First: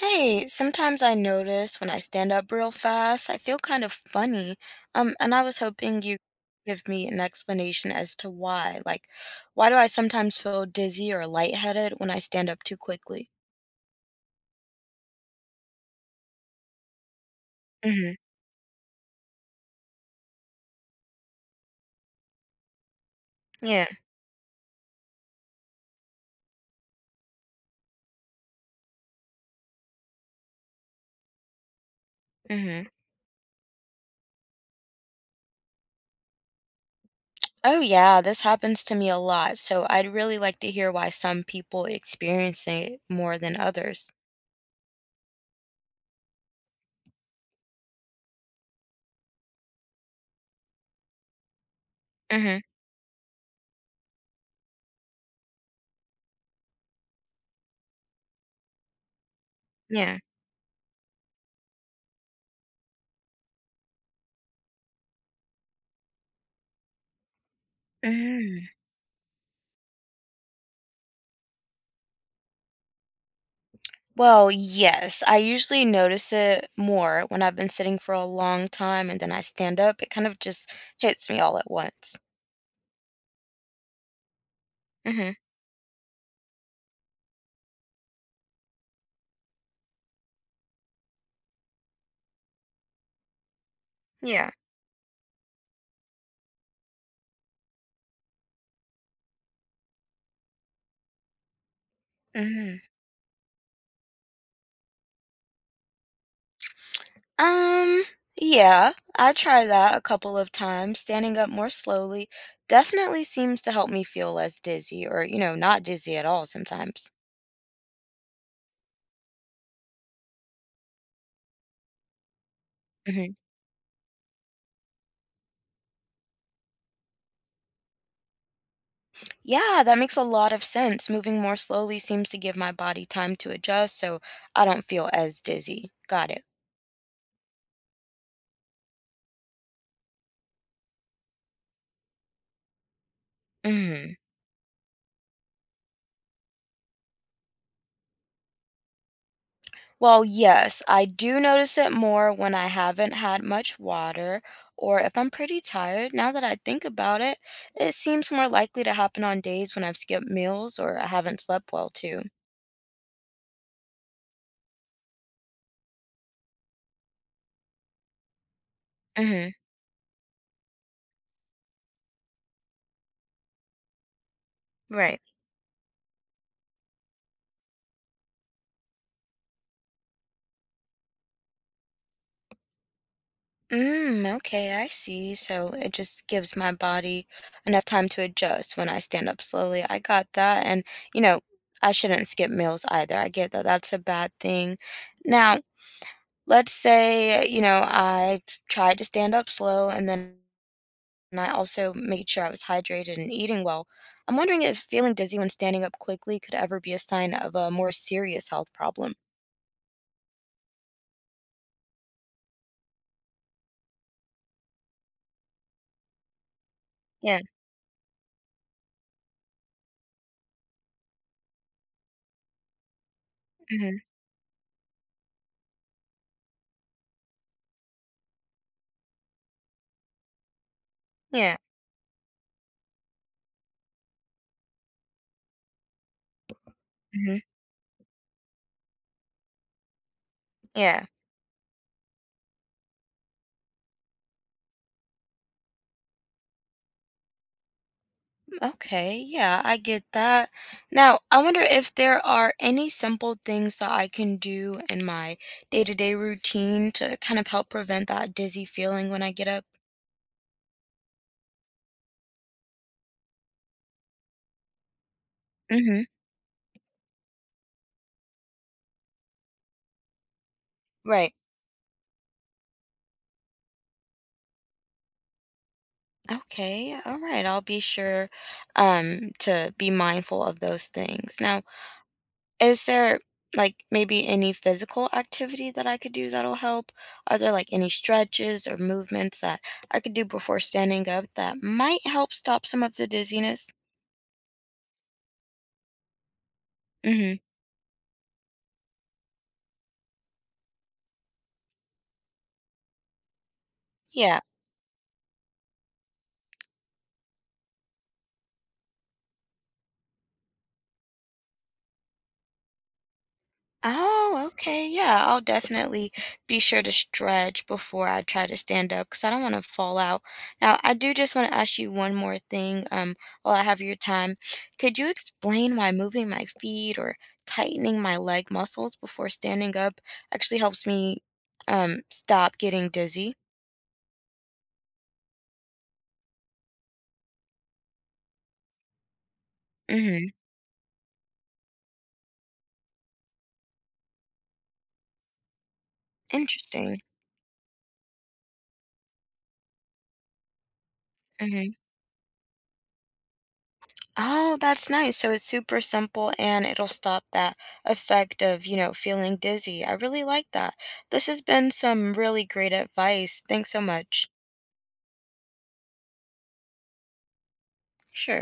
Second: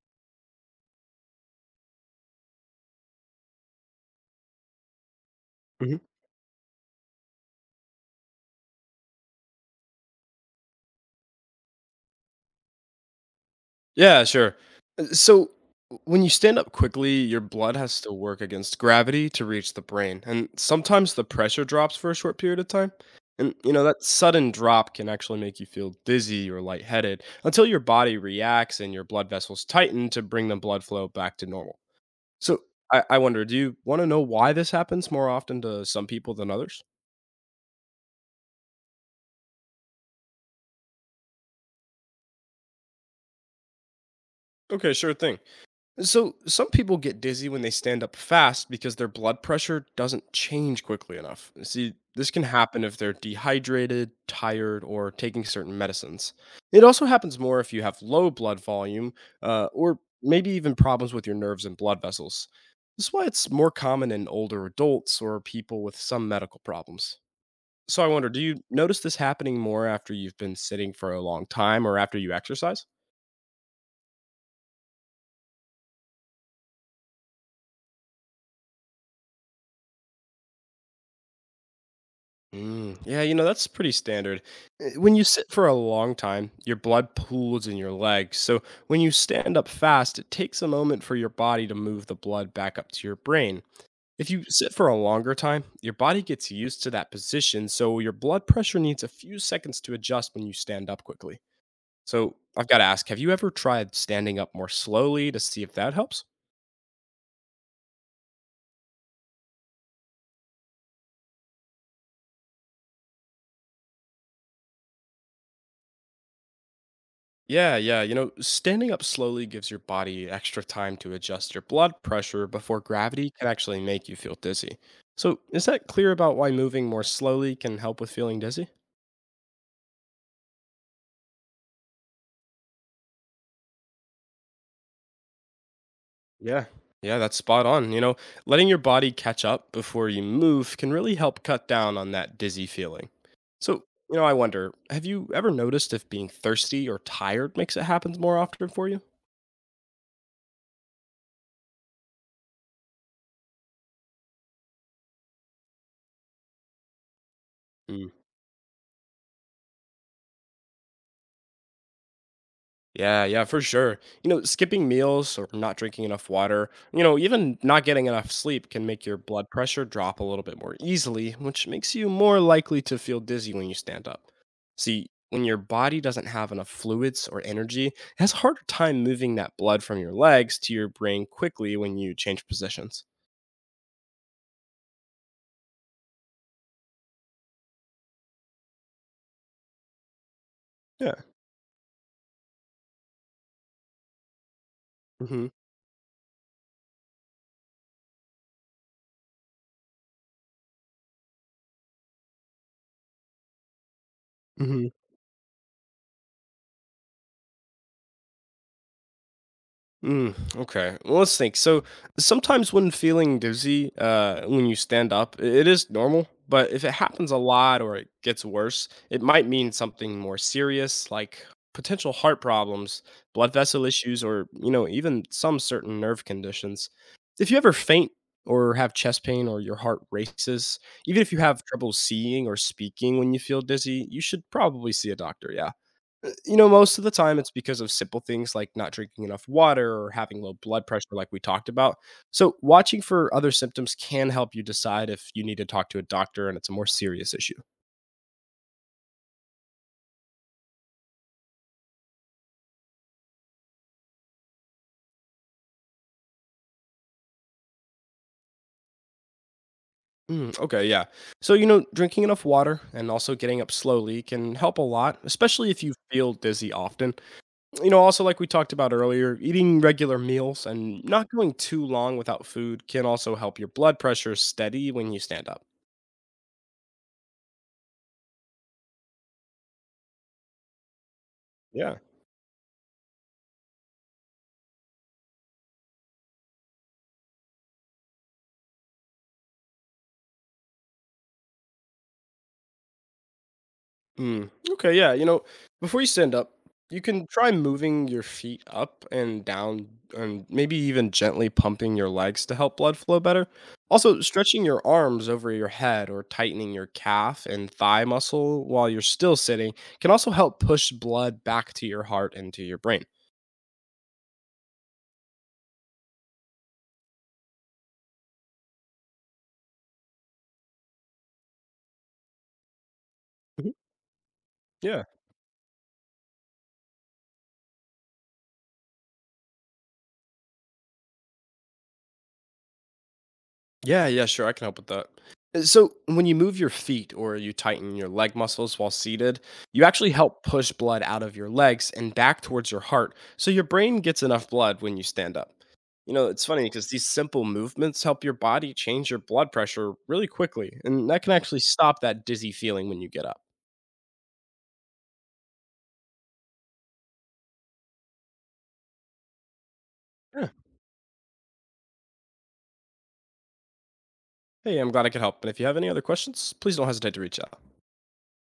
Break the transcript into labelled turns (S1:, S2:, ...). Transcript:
S1: Hey, sometimes I notice when I stand up real fast, I feel kind of funny. And I was
S2: Mhm.
S1: hoping you could give me an explanation as to why. Like, why do I sometimes feel dizzy or lightheaded when I stand up too quickly?
S2: Yeah, sure. So when you stand up quickly, your blood has
S1: Hmm.
S2: to work against gravity to reach the brain, and sometimes the pressure drops for a short period of time. And you know
S1: Yeah.
S2: that sudden drop can actually make you feel dizzy or lightheaded until your body reacts and your blood vessels tighten to bring the blood flow back to normal. So
S1: Hmm.
S2: I wonder, do you want to know why this happens more often to some people than others?
S1: Oh yeah, this happens to me a lot. So I'd really like to hear why some people experience it more than others.
S2: Okay, sure thing. So, some people get dizzy when they stand up fast because their blood pressure doesn't change quickly enough. See, this can
S1: Hmm.
S2: happen if they're dehydrated, tired, or taking certain medicines. It also happens more if you have low blood volume, or
S1: Yeah.
S2: maybe even problems with your nerves and blood vessels. This is why it's more common in older adults or people with some medical problems. So, I wonder, do you
S1: Hmm.
S2: notice this happening more after you've been sitting for a long time or after you exercise?
S1: Well, yes. I usually notice it more when I've been sitting for a long time and then I stand up. It kind of just hits me all at once.
S2: Mm, yeah, you know, that's pretty standard. When you
S1: Hmm.
S2: sit for a long time, your blood pools in your legs. So when you stand up fast, it takes a moment for your body to move the blood back up to your brain. If you
S1: Yeah.
S2: sit for a longer time, your body gets used to that position, so your blood pressure needs a few seconds to adjust when you stand up quickly. So I've
S1: Hmm.
S2: got to ask, have you ever tried standing up more slowly to see if that helps?
S1: Um, yeah, I try that a couple of times. Standing up more slowly definitely seems to help me feel less dizzy or, not dizzy at all sometimes.
S2: Yeah, yeah. You know, standing up slowly gives your body extra time to adjust your blood pressure before gravity
S1: Hmm.
S2: can actually make you feel dizzy. So, is that clear about why moving more slowly can help with feeling dizzy?
S1: Yeah, that makes a lot of sense. Moving more slowly seems to give my body time to adjust so I don't feel as dizzy. Got it.
S2: Yeah. Yeah, that's spot on. You know, letting your body catch up before you move can really help cut down on that dizzy feeling. So,
S1: Hmm.
S2: you know, I wonder, have you ever noticed if being thirsty or tired makes it happen more often for you?
S1: Well, yes, I do notice it more when I haven't had much water or if I'm pretty tired. Now that I think about it, it seems more likely to happen on days when I've skipped meals or I haven't slept well, too.
S2: Yeah, yeah, for sure. You know, skipping meals or not drinking enough water, you know, even not getting enough sleep can make your blood
S1: Hmm.
S2: pressure drop a little bit more easily, which makes you more likely to feel dizzy when you stand up. See,
S1: Right.
S2: when your body doesn't have enough fluids or energy, it has a harder time moving that blood from your legs to your brain quickly when you change positions.
S1: Mm, okay, I see. So it just gives my body enough time to adjust when I stand up slowly. I got that. You
S2: Yeah.
S1: know, I shouldn't skip meals either. I get that that's a bad thing.
S2: hmm
S1: Now, let's say, I've tried to stand up slow and then and I also made sure I was hydrated and eating well. I'm wondering if
S2: hmm
S1: feeling dizzy when standing up quickly could ever be a sign of a more serious health problem.
S2: Mm, okay. Well, let's think. So sometimes when feeling dizzy when you stand up, it is normal. But if it happens a
S1: Yeah.
S2: lot or it gets worse, it might mean something more serious, like potential heart problems, blood vessel
S1: Hmm.
S2: issues, or you know, even some certain nerve conditions. If you ever faint or have chest pain or your heart races, even if you
S1: Yeah.
S2: have trouble seeing or speaking when you feel dizzy, you should probably see a doctor. Yeah. You know, most of the
S1: Hmm.
S2: time it's because of simple things like not drinking enough water or having low blood
S1: Yeah.
S2: pressure, like we talked about. So, watching for other symptoms can help you decide if you need to talk to a doctor and it's a more serious issue.
S1: Okay. Yeah, I get that. Now, I wonder if there are any simple things that I can do in my day to day routine to kind of help prevent that dizzy feeling when I get up.
S2: Mm, okay, yeah. So, you know, drinking enough water and also getting up slowly can help a lot, especially if you
S1: Hmm.
S2: feel dizzy often. You know, also, like we talked about earlier, eating regular meals and not
S1: Right.
S2: going too long without food can also help your blood pressure steady when you stand up.
S1: Okay. All right. I'll be sure to be mindful of those things. Now,
S2: Yeah.
S1: is there like maybe any physical activity that I could do that'll help? Are there like any stretches or movements that I could do before standing up that might help stop some of the dizziness?
S2: Mm. Okay, yeah. You know, before you stand up, you can
S1: Mhm.
S2: try moving your feet up and down and maybe even gently pumping your legs to help blood flow better. Also,
S1: Yeah.
S2: stretching your arms over your head or tightening your calf and thigh muscle while you're still sitting can also help push blood back to your heart and to your brain.
S1: Oh, okay. Yeah, I'll definitely be sure to stretch before I try to stand up because I don't want to fall out. Now, I do just want to ask you one more thing, while I
S2: Mhm.
S1: have your time. Could
S2: Yeah.
S1: you explain why moving my feet or tightening my leg muscles before standing up actually helps me, stop getting dizzy?
S2: Yeah, yeah, sure. I can help with that. So, when you move your feet or you tighten your leg muscles while seated, you actually
S1: Mm-hmm.
S2: help push blood out of your legs and back towards your heart so your brain gets enough blood when you stand up. You know, it's funny because
S1: Interesting.
S2: these simple movements help your body change your blood pressure really quickly, and that can actually
S1: Hmm.
S2: stop that dizzy feeling when you get up.
S1: Oh, that's nice. So it's super simple and it'll stop that effect of feeling dizzy. I really like
S2: Yeah.
S1: that. This has been some really great advice. Thanks so much.
S2: Hey, I'm glad I could help. And if you have any other questions, please don't hesitate to reach out.
S1: Sure.